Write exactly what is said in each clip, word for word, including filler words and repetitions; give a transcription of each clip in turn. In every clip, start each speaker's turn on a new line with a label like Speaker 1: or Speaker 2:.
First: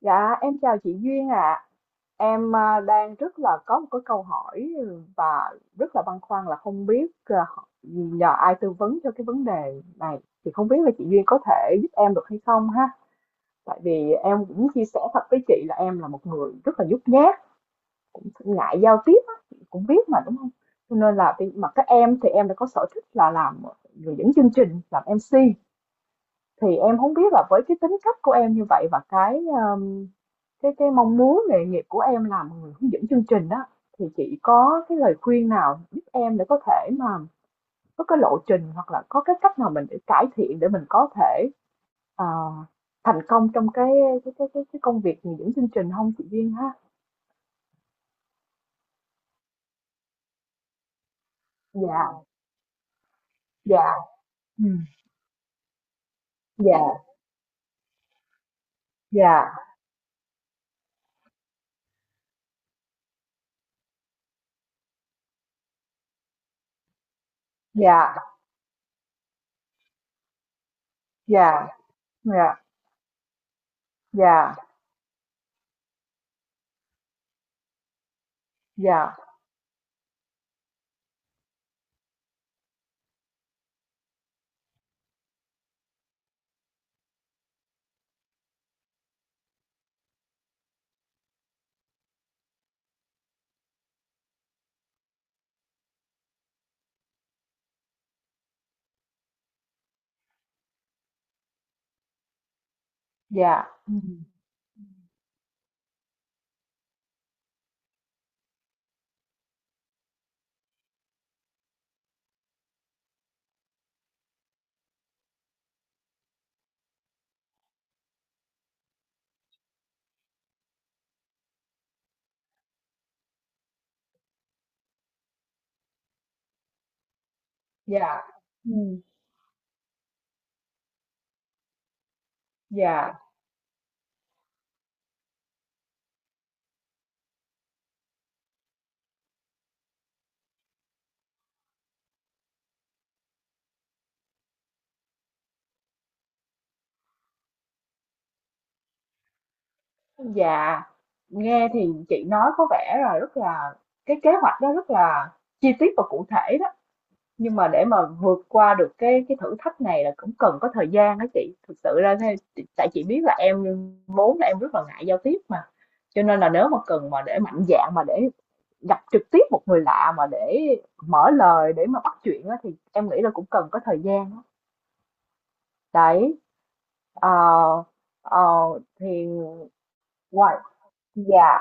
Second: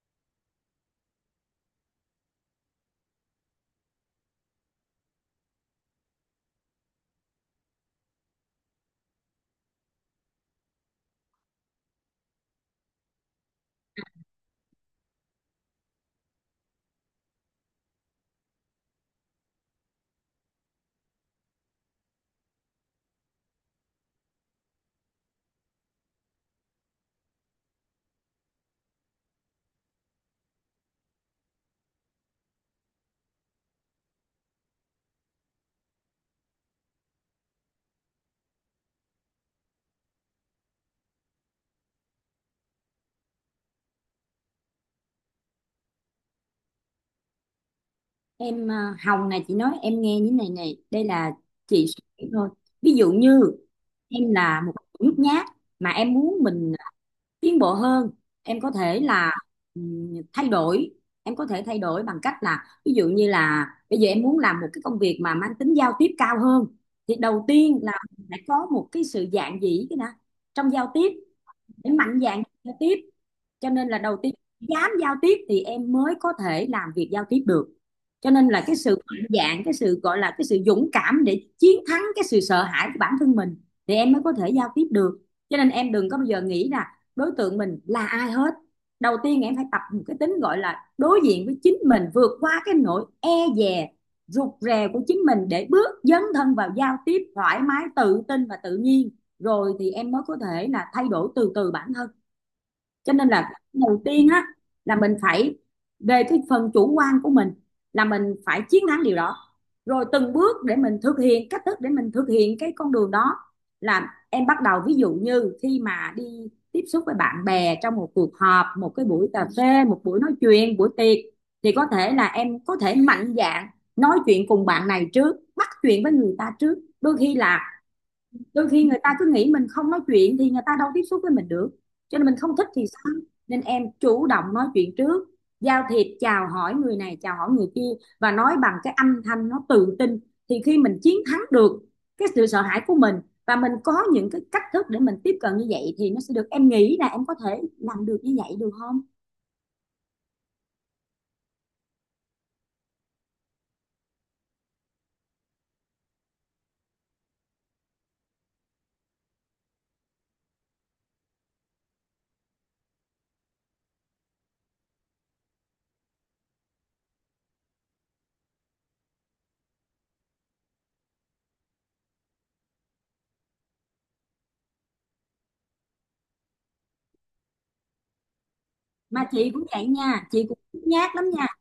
Speaker 1: Dạ, em chào chị Duyên ạ. Em à, đang rất là có một cái câu hỏi và rất là băn khoăn là không biết à, nhờ ai tư vấn cho cái vấn đề này. Thì không biết là chị Duyên có thể giúp em được hay không ha. Tại vì em cũng chia sẻ thật với chị là em là một người rất là nhút nhát, ngại giao tiếp á, chị cũng biết mà đúng không? Cho nên là khi- mà các em thì em đã có sở thích là làm ờ, người dẫn chương trình, làm em xê thì em không biết là với cái tính cách của em như vậy và cái, ờm, cái cái mong muốn nghề nghiệp của em làm một người hướng dẫn chương trình đó thì chị có cái lời khuyên nào giúp em để có thể mà có cái lộ trình hoặc là có cái cách nào mình để cải thiện để mình có thể, ờ, thành công trong cái cái cái cái cái công việc hướng dẫn chương trình không chị Duyên ha?
Speaker 2: Em à, Hồng này chị nói em nghe như này này đây là chị suy
Speaker 1: Dạ,
Speaker 2: nghĩ thôi. Ví dụ như
Speaker 1: dạ,
Speaker 2: em là một
Speaker 1: ừm,
Speaker 2: người nhút nhát mà em muốn mình
Speaker 1: dạ,
Speaker 2: tiến bộ hơn, em có thể là
Speaker 1: dạ,
Speaker 2: ừm, thay đổi. Em có thể thay đổi bằng cách là ví dụ như là bây giờ em muốn làm một cái công việc mà mang tính giao tiếp cao hơn, thì đầu tiên là
Speaker 1: dạ,
Speaker 2: phải có một cái sự dạn dĩ cái nè, trong giao tiếp,
Speaker 1: dạ,
Speaker 2: để mạnh dạn
Speaker 1: dạ,
Speaker 2: giao tiếp. Cho nên là đầu tiên,
Speaker 1: dạ,
Speaker 2: dám giao tiếp thì em mới có thể làm việc giao tiếp được. Cho nên là cái sự
Speaker 1: dạ,
Speaker 2: mạnh dạn, cái sự gọi là cái sự dũng cảm để chiến thắng cái sự sợ hãi của bản thân mình thì em mới có thể giao tiếp được. Cho nên em đừng có bao giờ nghĩ là đối tượng mình là ai hết. Đầu tiên em phải tập một cái tính gọi là đối diện với chính mình, vượt qua cái nỗi e dè, rụt rè của chính mình để bước dấn thân vào giao tiếp thoải mái, tự tin và tự nhiên. Rồi thì em mới có thể là thay đổi từ từ bản thân. Cho nên là
Speaker 1: dạ,
Speaker 2: đầu
Speaker 1: ừm,
Speaker 2: tiên á, là mình phải, về cái phần chủ quan của mình, là mình phải chiến thắng điều đó. Rồi từng bước để mình thực hiện cách thức để mình thực hiện cái con đường đó, là em bắt đầu ví dụ như khi mà đi tiếp xúc với bạn bè trong một cuộc họp, một cái buổi cà phê, một buổi nói chuyện, buổi tiệc, thì có thể là em có thể mạnh dạn nói chuyện cùng bạn này trước, bắt chuyện với người ta trước. đôi khi là
Speaker 1: dạ,
Speaker 2: đôi khi người
Speaker 1: ừm,
Speaker 2: ta cứ nghĩ mình không nói chuyện thì người ta đâu tiếp xúc với mình được, cho nên mình không thích thì sao.
Speaker 1: dạ.
Speaker 2: Nên em chủ động nói chuyện trước, giao thiệp, chào hỏi người này, chào hỏi người kia, và nói bằng cái âm thanh nó tự tin. Thì khi mình chiến thắng được cái sự sợ hãi của mình, và mình có những cái cách thức để mình tiếp cận như vậy thì nó sẽ được. Em nghĩ là em có thể làm được như vậy được không?
Speaker 1: Dạ, nghe thì chị nói có vẻ là rất là cái kế hoạch đó rất là chi tiết và cụ thể đó. Nhưng mà để mà vượt qua được cái cái thử thách này là cũng cần có thời gian đó chị. Thực sự ra thế- chị- tại chị biết là em vốn là em rất là ngại giao tiếp mà. Cho nên là nếu mà cần mà để mạnh dạn mà để gặp trực tiếp một người lạ mà để mở lời để mà bắt chuyện á, thì em nghĩ là cũng cần có thời gian đó. Đấy ờ, ờ, thì
Speaker 2: Mà chị cũng vậy nha, chị
Speaker 1: ngoài
Speaker 2: cũng nhát lắm nha,
Speaker 1: Dạ,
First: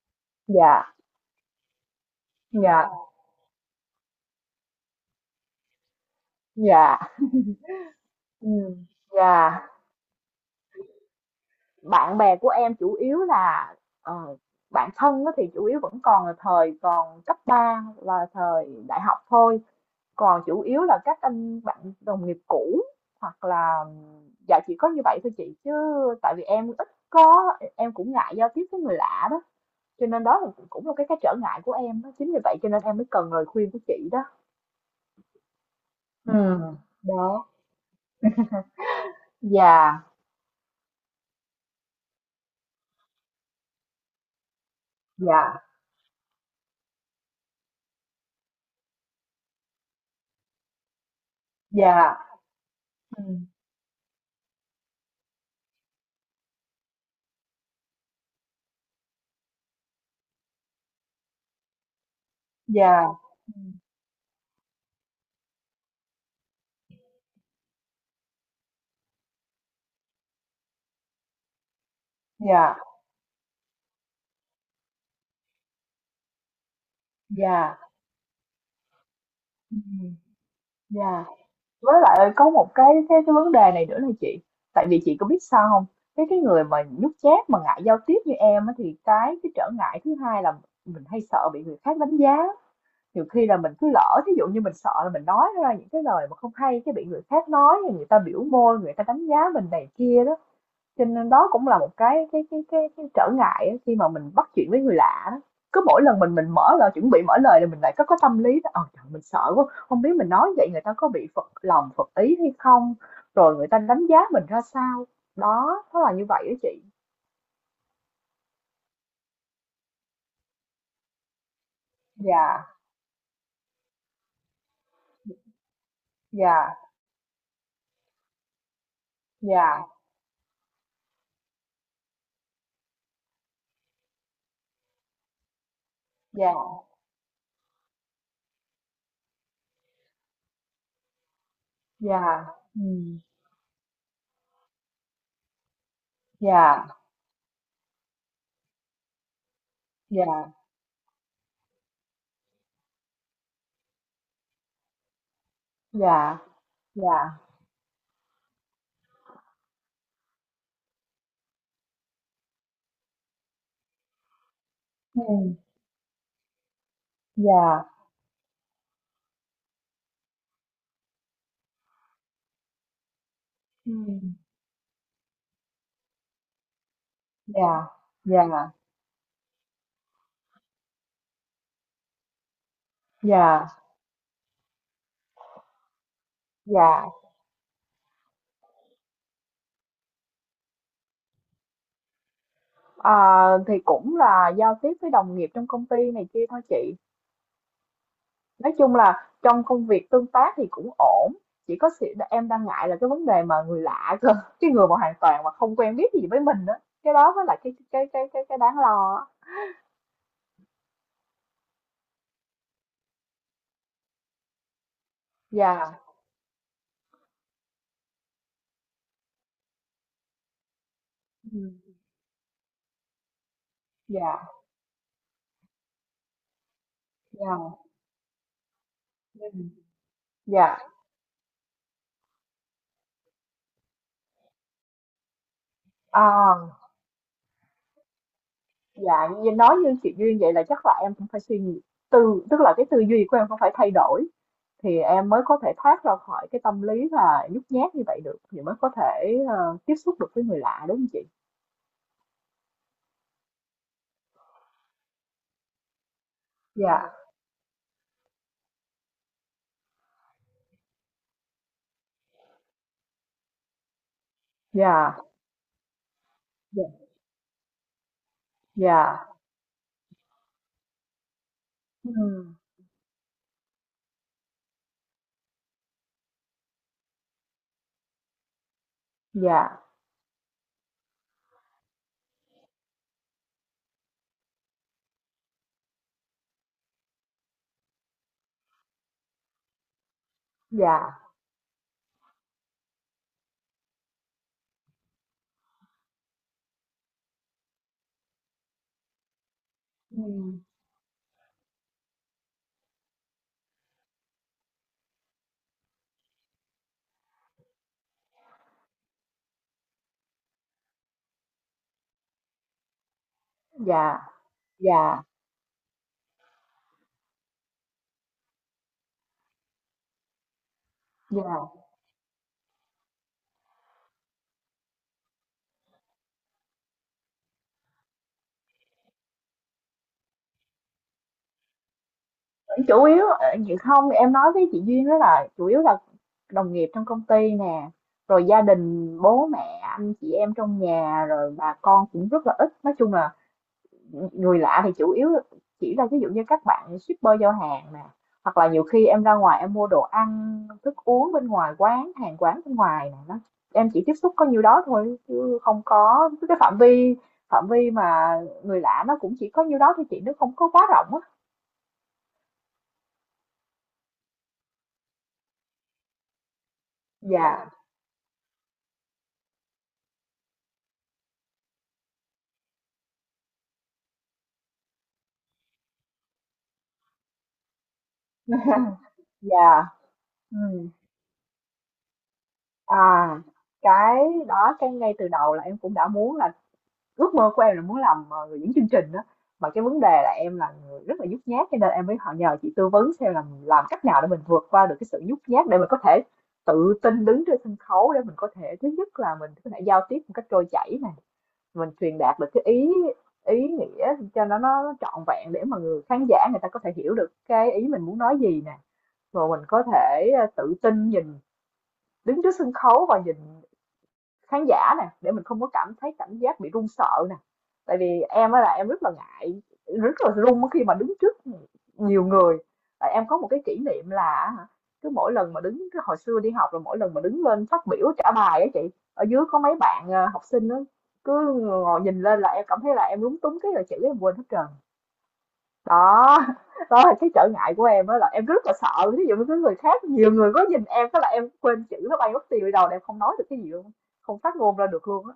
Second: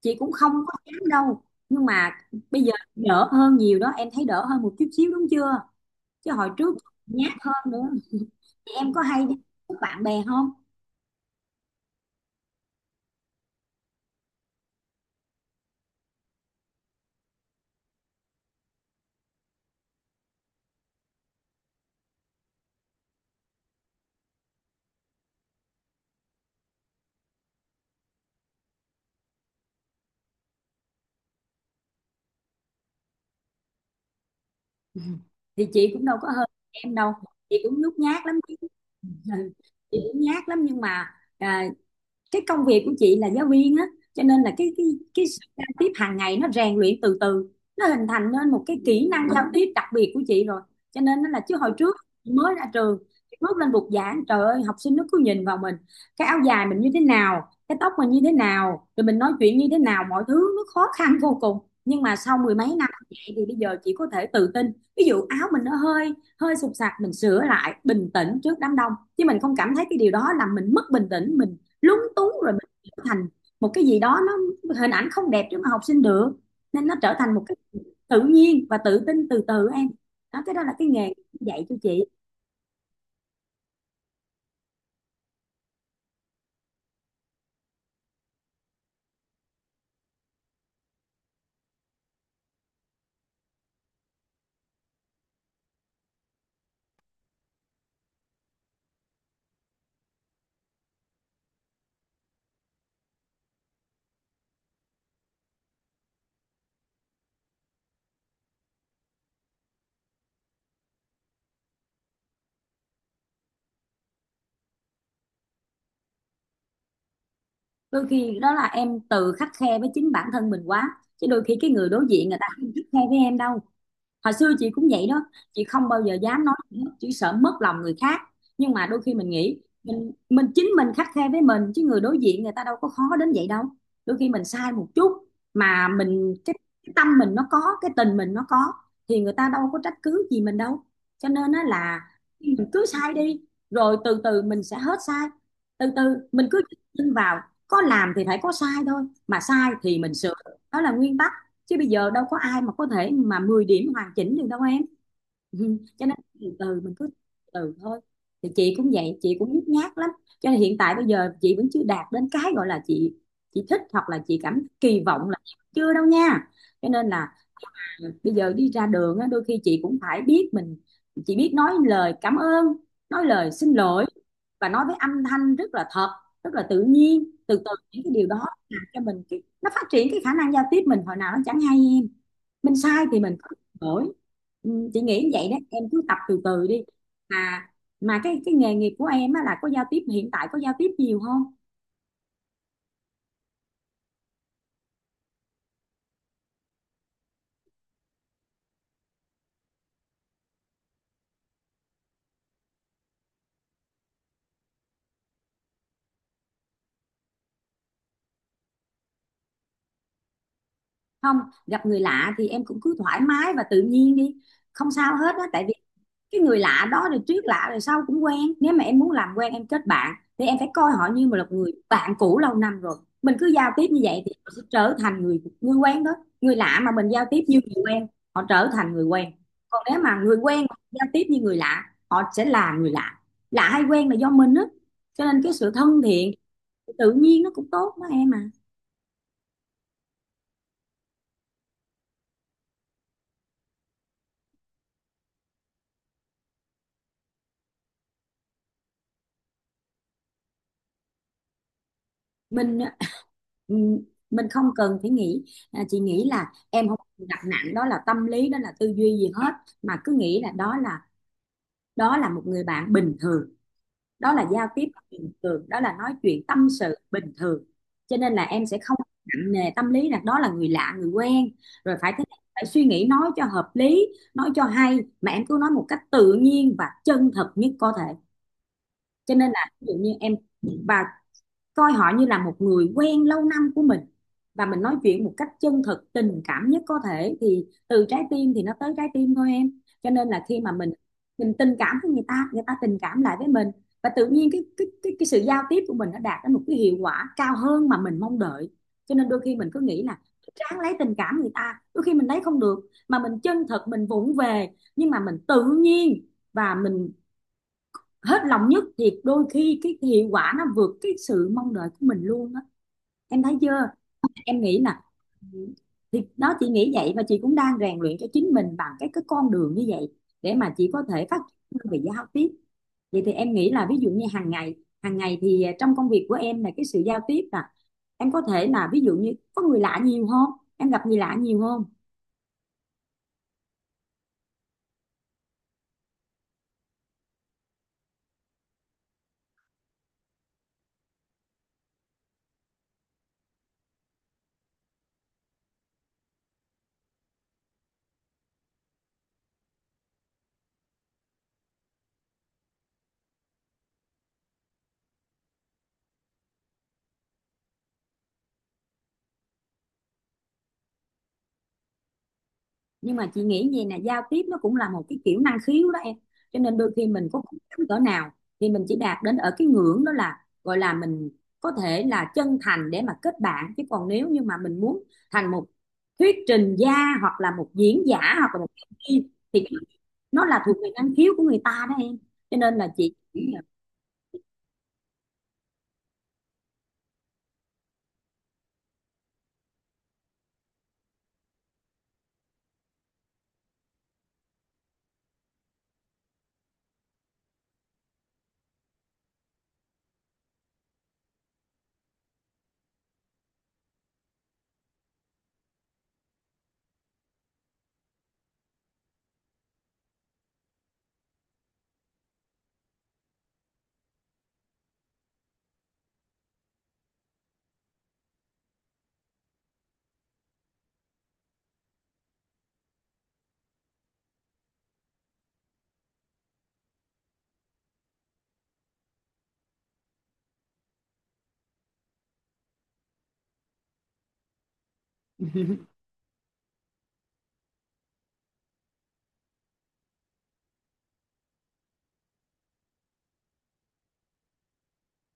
Speaker 2: chị cũng không có
Speaker 1: dạ,
Speaker 2: dám đâu, nhưng mà bây giờ
Speaker 1: dạ.
Speaker 2: đỡ hơn nhiều đó, em thấy đỡ hơn một chút xíu đúng chưa, chứ hồi trước
Speaker 1: Dạ,
Speaker 2: nhát hơn nữa. Thì
Speaker 1: ừm,
Speaker 2: em có hay đi
Speaker 1: dạ.
Speaker 2: với bạn bè không?
Speaker 1: Bạn bè của em chủ yếu là, ờ, bạn thân á thì chủ yếu vẫn còn là thời còn cấp ba và thời đại học thôi, còn chủ yếu là các anh bạn đồng nghiệp cũ hoặc là dạ chỉ có như vậy thôi chị, chứ tại vì em ít có em cũng ngại giao tiếp với người lạ đó, cho nên đó là cũng là cái cái trở ngại của em đó, chính vì vậy cho nên em mới cần lời khuyên của chị đó.
Speaker 2: Ừ. Thì chị cũng đâu có hơn
Speaker 1: Ừm,
Speaker 2: em đâu,
Speaker 1: đó,
Speaker 2: chị cũng nhút nhát lắm. Ừ, chị
Speaker 1: dạ,
Speaker 2: cũng nhát lắm, nhưng mà à, cái công việc của chị là giáo viên á, cho nên là cái cái cái sự
Speaker 1: dạ,
Speaker 2: giao tiếp hàng ngày nó rèn luyện từ từ, nó hình thành nên một cái kỹ năng giao tiếp đặc biệt của chị rồi. Cho nên nó là, chứ hồi trước
Speaker 1: dạ,
Speaker 2: chị mới ra trường, chị
Speaker 1: ừm,
Speaker 2: bước lên bục giảng, trời ơi, học sinh nó cứ nhìn vào mình, cái áo dài mình như thế nào, cái tóc mình như thế nào, rồi mình nói chuyện như thế nào, mọi thứ nó khó khăn vô cùng. Nhưng mà sau mười mấy năm
Speaker 1: dạ.
Speaker 2: như vậy thì bây giờ chị có thể tự tin, ví dụ áo mình nó hơi hơi sụp sạc mình sửa lại, bình tĩnh trước đám đông, chứ mình không cảm thấy cái điều đó làm mình mất bình tĩnh, mình lúng túng rồi mình
Speaker 1: Dạ,
Speaker 2: trở thành một cái gì đó nó hình ảnh không đẹp trước mà học sinh được. Nên nó trở thành một cái
Speaker 1: dạ,
Speaker 2: tự nhiên và tự tin từ từ em.
Speaker 1: ừm,
Speaker 2: Đó, cái đó là cái nghề
Speaker 1: dạ.
Speaker 2: dạy cho
Speaker 1: Với
Speaker 2: chị.
Speaker 1: lại có một cái cái cái vấn đề này nữa là chị, tại vì chị có biết sao không. Cái cái người mà nhút nhát mà ngại giao tiếp như em á, thì cái cái trở ngại thứ hai là mình hay sợ bị người khác đánh giá. Nhiều khi là mình cứ lỡ, ví dụ như mình sợ là mình nói ra những cái lời mà không hay, cái bị người khác nói, rồi người ta biểu môi, người ta đánh giá mình này kia đó. Cho nên đó cũng là một cái cái cái cái cái trở ngại á, khi mà mình bắt chuyện với người lạ đó. Cứ mỗi lần mình mình mở lời chuẩn bị mở lời là mình lại có có tâm lý đó, ờ trời mình sợ quá, không biết mình nói vậy người ta có bị phật lòng phật ý hay không, rồi người ta đánh giá mình ra sao. Đó, nó là như vậy đó chị.
Speaker 2: Đôi khi đó là em tự khắt khe với chính bản thân mình quá, chứ đôi khi cái người đối diện người ta
Speaker 1: Dạ,
Speaker 2: không khắt khe với em đâu. Hồi xưa chị cũng vậy đó, chị không bao giờ dám nói
Speaker 1: dạ,
Speaker 2: gì hết, chỉ sợ mất lòng người khác. Nhưng mà đôi khi mình nghĩ
Speaker 1: dạ,
Speaker 2: mình mình chính mình khắt khe với mình, chứ người đối diện người ta đâu có khó đến vậy đâu. Đôi khi mình sai một chút mà mình
Speaker 1: dạ,
Speaker 2: cái, cái tâm mình nó có, cái tình mình nó có, thì người ta đâu có trách cứ gì mình đâu. Cho nên á là
Speaker 1: dạ.
Speaker 2: mình cứ sai
Speaker 1: Ừ,
Speaker 2: đi, rồi từ từ mình sẽ hết sai. Từ từ mình cứ
Speaker 1: dạ,
Speaker 2: tin vào, có làm thì phải có sai thôi, mà sai thì mình sửa,
Speaker 1: dạ,
Speaker 2: đó là nguyên tắc. Chứ bây giờ đâu có ai mà có thể mà mười điểm hoàn chỉnh được đâu em. Ừ, cho nên
Speaker 1: dạ,
Speaker 2: từ từ mình cứ
Speaker 1: dạ.
Speaker 2: từ từ thôi. Thì chị cũng vậy, chị cũng nhút nhát lắm, cho nên hiện tại bây giờ chị vẫn chưa đạt đến cái gọi là chị chị thích, hoặc là chị cảm kỳ vọng là,
Speaker 1: Ừ,
Speaker 2: chưa đâu nha. Cho nên là
Speaker 1: dạ.
Speaker 2: ừ, bây giờ đi ra đường á, đôi khi chị cũng phải biết mình, chị biết nói lời cảm ơn, nói lời xin
Speaker 1: Ừ,
Speaker 2: lỗi, và nói với âm thanh rất là thật, rất là tự nhiên. Từ từ
Speaker 1: dạ,
Speaker 2: những cái điều đó
Speaker 1: dạ,
Speaker 2: làm cho mình cái, nó phát triển cái khả năng giao tiếp mình hồi nào nó chẳng hay em. Mình sai thì mình có
Speaker 1: dạ,
Speaker 2: đổi. Ừ, chị nghĩ vậy đó, em cứ tập từ từ đi.
Speaker 1: dạ.
Speaker 2: Mà mà cái cái nghề nghiệp của em á, là có giao tiếp hiện tại có giao tiếp nhiều không?
Speaker 1: À, thì cũng là giao tiếp với đồng nghiệp trong công ty này kia thôi chị, nói chung là trong công việc tương tác thì cũng ổn, chỉ có sự em đang ngại là cái vấn đề mà người lạ cơ cái người mà hoàn toàn mà không quen biết gì với mình đó, cái đó mới là cái cái cái cái cái đáng lo á.
Speaker 2: Không, gặp người lạ thì em cũng cứ thoải mái và tự nhiên đi, không sao hết á. Tại vì
Speaker 1: Dạ.
Speaker 2: cái người lạ đó rồi tuyết lạ rồi sau cũng quen, nếu mà em muốn làm quen, em kết bạn, thì em phải coi họ như một là
Speaker 1: Ừ.
Speaker 2: người bạn cũ lâu năm rồi. Mình cứ giao tiếp như vậy thì
Speaker 1: Dạ,
Speaker 2: họ sẽ trở thành người người quen đó. Người lạ mà mình giao tiếp như
Speaker 1: dạ,
Speaker 2: người quen, họ trở thành người quen.
Speaker 1: ừ,
Speaker 2: Còn nếu mà người quen mà
Speaker 1: dạ,
Speaker 2: giao tiếp như người lạ, họ sẽ là người lạ. Lạ hay quen là do mình á, cho nên cái sự thân thiện,
Speaker 1: à,
Speaker 2: tự nhiên nó cũng tốt đó em à.
Speaker 1: dạ như nói như chị Duyên vậy là chắc là em cũng phải suy nghĩ, tư tức là cái tư duy của em cũng phải thay đổi thì em mới có thể thoát ra khỏi cái tâm lý là nhút nhát như vậy được thì mới có thể ờ, tiếp xúc được với người lạ đúng không chị?
Speaker 2: mình ừm, mình không cần phải nghĩ. À, chị nghĩ là em không
Speaker 1: Dạ,
Speaker 2: đặt nặng đó là tâm lý, đó là tư duy gì hết, mà cứ nghĩ là đó là đó là một người bạn bình thường, đó là giao tiếp
Speaker 1: dạ,
Speaker 2: bình thường, đó là nói chuyện tâm
Speaker 1: dạ,
Speaker 2: sự bình thường. Cho nên là em sẽ không
Speaker 1: dạ,
Speaker 2: nặng nề tâm lý là đó là người lạ, người quen, rồi phải thế này,
Speaker 1: ừ,
Speaker 2: phải suy nghĩ nói cho hợp lý, nói cho hay, mà em cứ nói một cách tự nhiên và chân thật nhất có thể. Cho nên là
Speaker 1: dạ,
Speaker 2: ví dụ như em, và coi họ như là một người quen lâu năm của mình, và mình nói chuyện một cách chân thực, tình cảm nhất có thể, thì từ trái tim thì nó tới trái tim thôi em. Cho nên là khi mà mình
Speaker 1: dạ,
Speaker 2: mình tình cảm với người ta, người ta tình cảm lại với mình, và tự nhiên cái cái cái, cái sự giao tiếp của mình nó đạt đến một cái hiệu quả cao hơn mà mình mong đợi. Cho nên đôi khi mình cứ nghĩ là
Speaker 1: ừ,
Speaker 2: ráng lấy tình cảm người ta, đôi khi mình lấy không được, mà mình chân thật, mình vụng về, nhưng mà mình tự nhiên và mình hết lòng nhất, thì đôi khi cái hiệu quả nó vượt cái sự mong đợi của mình luôn á. Em thấy chưa,
Speaker 1: dạ,
Speaker 2: em nghĩ nè,
Speaker 1: dạ,
Speaker 2: thì đó, chị nghĩ vậy. Và chị cũng đang rèn luyện cho chính mình bằng cái cái con đường như vậy để mà chị có thể phát
Speaker 1: dạ.
Speaker 2: triển về giao tiếp. Vậy thì em nghĩ là ví dụ như hàng ngày, hàng ngày thì à, trong công việc của em là cái sự giao tiếp là em có thể là ví dụ như có người lạ nhiều không, em gặp người lạ nhiều không?
Speaker 1: Chủ yếu ờ, chị không em nói với chị Duyên đó là chủ yếu là đồng nghiệp trong công ty nè, rồi gia đình bố mẹ anh chị em trong nhà rồi bà con cũng rất là ít. Nói chung là người lạ thì chủ yếu chỉ là ví dụ như các bạn shipper giao hàng nè, hoặc là nhiều khi em ra ngoài em mua đồ ăn thức uống bên ngoài quán hàng quán bên ngoài nè đó, em chỉ tiếp xúc có nhiêu đó thôi chứ không có cái phạm vi phạm vi mà người lạ nó cũng chỉ có nhiêu đó thôi chị, nó không có quá rộng á.
Speaker 2: Nhưng mà chị nghĩ gì nè, giao tiếp nó cũng là một cái kiểu năng khiếu đó em. Cho nên đôi khi mình có cố
Speaker 1: Dạ,
Speaker 2: gắng cỡ nào thì mình chỉ đạt đến ở cái ngưỡng đó, là gọi là mình có thể là chân thành để mà kết bạn. Chứ còn nếu như mà mình muốn thành một thuyết trình gia, hoặc là một diễn giả, hoặc là một diễn viên, thì
Speaker 1: dạ,
Speaker 2: nó là thuộc
Speaker 1: ừ.
Speaker 2: về năng khiếu của người ta đó em. Cho nên là chị,
Speaker 1: À, cái đó cái ngay từ đầu là em cũng đã muốn là. Ước mơ của em là muốn làm, ờ, người dẫn chương trình đó, mà cái vấn đề là em là người rất là nhút nhát cho nên em mới họ nhờ chị tư vấn xem là làm cách nào để mình vượt qua được cái sự nhút nhát để mình có thể tự tin đứng trên sân khấu để mình có thể thứ nhất là mình có thể giao tiếp một cách trôi chảy này, mình truyền đạt được cái ý ý nghĩa cho nó nó trọn vẹn để mà người khán giả người ta có thể hiểu được cái ý mình muốn nói gì nè, rồi mình có thể ờ, tự tin nhìn đứng trước sân khấu và nhìn khán giả nè, để mình không có cảm thấy cảm giác bị run sợ nè. Tại vì em á là em rất là ngại, rất là run khi mà đứng trước nhiều người. Tại em có một cái kỷ niệm là cứ mỗi lần mà đứng cái hồi xưa đi học là mỗi lần mà đứng lên phát biểu trả bài á chị, ở dưới có mấy bạn ờ, học sinh đó cứ ngồi nhìn lên là em cảm thấy là em lúng túng cái là chữ em quên hết trơn. Đó, đó là cái trở ngại của em, đó là em rất là sợ ví dụ như cái người khác nhiều người có nhìn em cái là em quên chữ nó bay mất tiêu đi đầu là em không nói được cái gì luôn, không phát ngôn ra được luôn á.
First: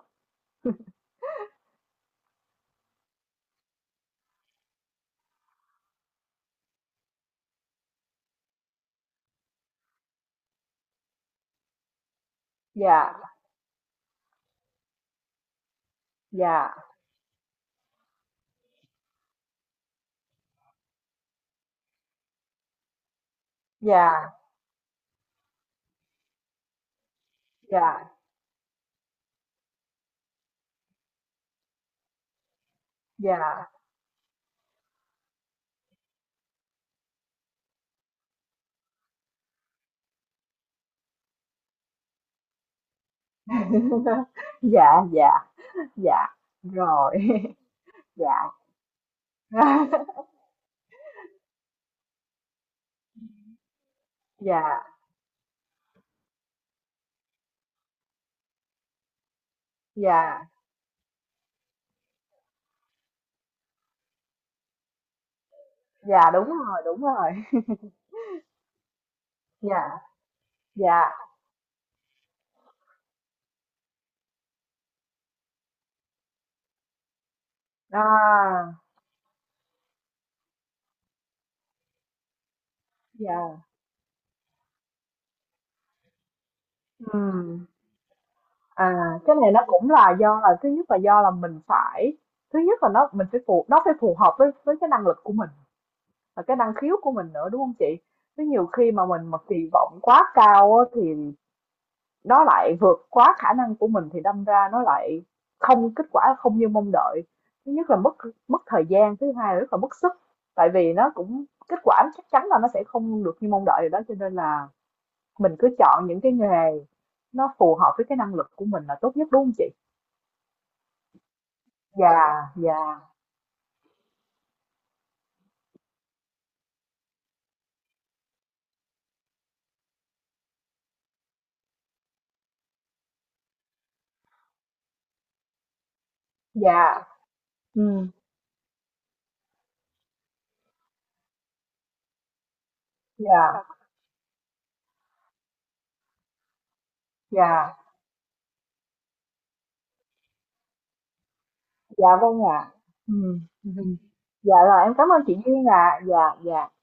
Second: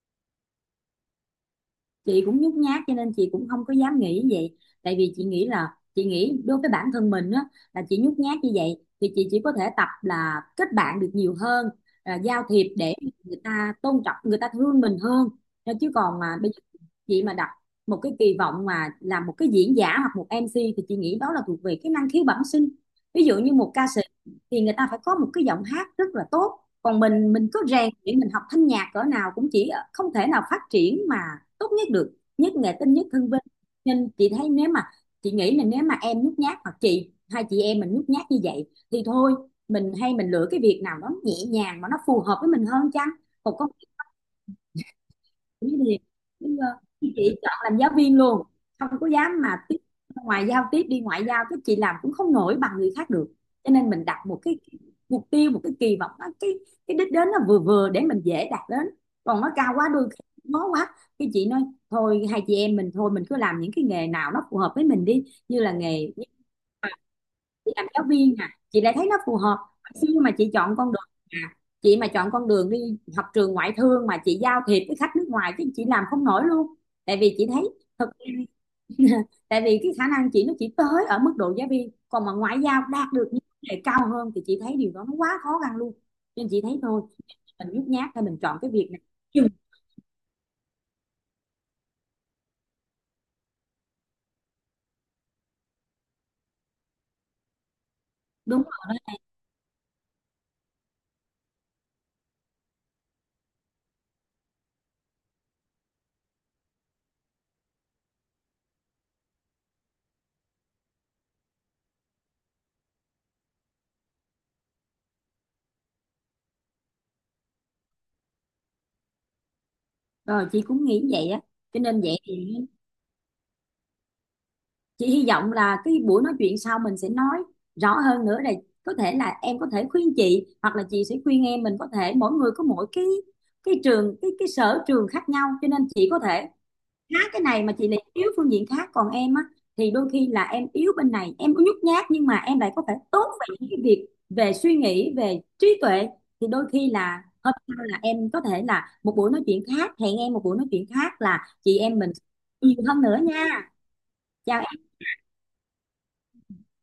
Speaker 2: chị cũng nhút nhát cho nên chị cũng không có dám nghĩ như vậy. Tại vì chị nghĩ là, chị nghĩ đối với bản thân mình á, là chị nhút nhát như vậy thì chị chỉ có thể tập là kết bạn được nhiều hơn, à, giao thiệp để
Speaker 1: Dạ,
Speaker 2: người ta tôn trọng, người ta thương mình hơn. Nên chứ còn mà bây giờ
Speaker 1: dạ,
Speaker 2: chị mà đặt một cái kỳ vọng mà làm một cái diễn giả hoặc một em c, thì chị nghĩ đó là thuộc về cái năng khiếu bẩm sinh. Ví dụ như một ca sĩ
Speaker 1: dạ,
Speaker 2: thì người ta phải có một cái giọng hát rất là tốt. Còn mình mình cứ rèn
Speaker 1: dạ,
Speaker 2: luyện, mình học thanh nhạc cỡ nào cũng chỉ ở- không thể nào phát triển mà tốt nhất được. Nhất nghệ tinh, nhất hương vinh.
Speaker 1: dạ.
Speaker 2: Nên chị thấy nếu mà, chị nghĩ là nếu mà em nhút nhát, hoặc chị, hai chị em mình nhút nhát như vậy thì thôi, mình hay mình lựa cái việc nào nó nhẹ nhàng mà nó phù hợp với mình hơn chăng. Còn có
Speaker 1: Dạ, dạ,
Speaker 2: cũng thì,
Speaker 1: dạ,
Speaker 2: nhưng mà
Speaker 1: rồi.
Speaker 2: chị chọn làm giáo viên luôn,
Speaker 1: Dạ.
Speaker 2: không có dám mà tiếp, ngoài giao tiếp đi ngoại giao, cái chị làm cũng không nổi bằng người khác được. Cho nên mình đặt một cái
Speaker 1: Dạ,
Speaker 2: mục tiêu, một cái kỳ vọng nó- cái cái đích đến nó vừa vừa để mình dễ đạt đến. Còn nó cao quá, đôi khi
Speaker 1: dạ,
Speaker 2: nó quá, cái chị nói thôi, hai chị em mình thôi, mình cứ làm những cái nghề nào nó phù hợp với mình đi. Như là nghề
Speaker 1: dạ, đúng rồi, đúng rồi.
Speaker 2: chị làm giáo viên, à, chị lại thấy nó phù hợp. Hồi
Speaker 1: Dạ,
Speaker 2: xưa mà chị chọn con
Speaker 1: dạ,
Speaker 2: đường à chị mà chọn con đường đi học trường ngoại thương mà chị giao thiệp với khách nước ngoài chứ, chị làm không nổi luôn. Tại vì chị thấy thực,
Speaker 1: à,
Speaker 2: tại vì cái khả năng chị nó chỉ tới ở mức độ giáo viên, còn mà ngoại giao đạt được những
Speaker 1: dạ,
Speaker 2: vấn đề cao hơn thì chị thấy điều đó nó quá khó khăn luôn. Nên chị thấy thôi,
Speaker 1: ừ.
Speaker 2: mình nhút nhát thôi mình chọn cái việc này.
Speaker 1: À, cái
Speaker 2: Chừng-
Speaker 1: này nó cũng là do là thứ nhất là do là mình phải thứ nhất là nó mình phải phù nó phải phù hợp với với cái năng lực của mình và cái năng khiếu của mình nữa đúng không chị? Chứ
Speaker 2: Đúng
Speaker 1: nhiều khi
Speaker 2: rồi,
Speaker 1: mà mình mà kỳ vọng quá cao á, thì nó lại vượt quá khả năng của mình thì đâm ra nó lại không kết quả không như mong đợi. Thứ nhất là mất mất thời gian, thứ hai là rất là mất sức. Tại vì nó cũng kết quả chắc chắn là nó sẽ không được như mong đợi rồi đó cho nên là mình cứ chọn những cái nghề nó phù hợp với cái năng lực của mình là tốt nhất đúng không chị?
Speaker 2: đó. Rồi chị cũng nghĩ vậy á. Cho nên vậy
Speaker 1: Dạ,
Speaker 2: thì
Speaker 1: dạ,
Speaker 2: chị hy vọng là cái buổi nói chuyện sau mình sẽ nói rõ hơn nữa này, có thể là em có thể khuyên chị, hoặc là chị sẽ khuyên em. Mình có thể mỗi người có mỗi cái cái trường cái cái sở trường khác nhau, cho nên chị có thể
Speaker 1: dạ,
Speaker 2: khá cái này mà chị lại
Speaker 1: ừm,
Speaker 2: yếu phương diện khác. Còn em á, thì đôi khi là em yếu bên này, em có nhút nhát, nhưng mà em lại có thể tốt về
Speaker 1: dạ,
Speaker 2: những cái việc về suy nghĩ, về trí tuệ. Thì đôi khi là hôm
Speaker 1: dạ,
Speaker 2: sau là em có thể là một buổi nói chuyện khác, hẹn em một buổi nói chuyện khác là chị em
Speaker 1: dạ,
Speaker 2: mình
Speaker 1: vâng ạ.
Speaker 2: nhiều hơn nữa
Speaker 1: Ừm,
Speaker 2: nha.
Speaker 1: ừm, dạ,
Speaker 2: Chào.
Speaker 1: rồi, em cảm ơn chị Duyên ạ. Dạ, dạ.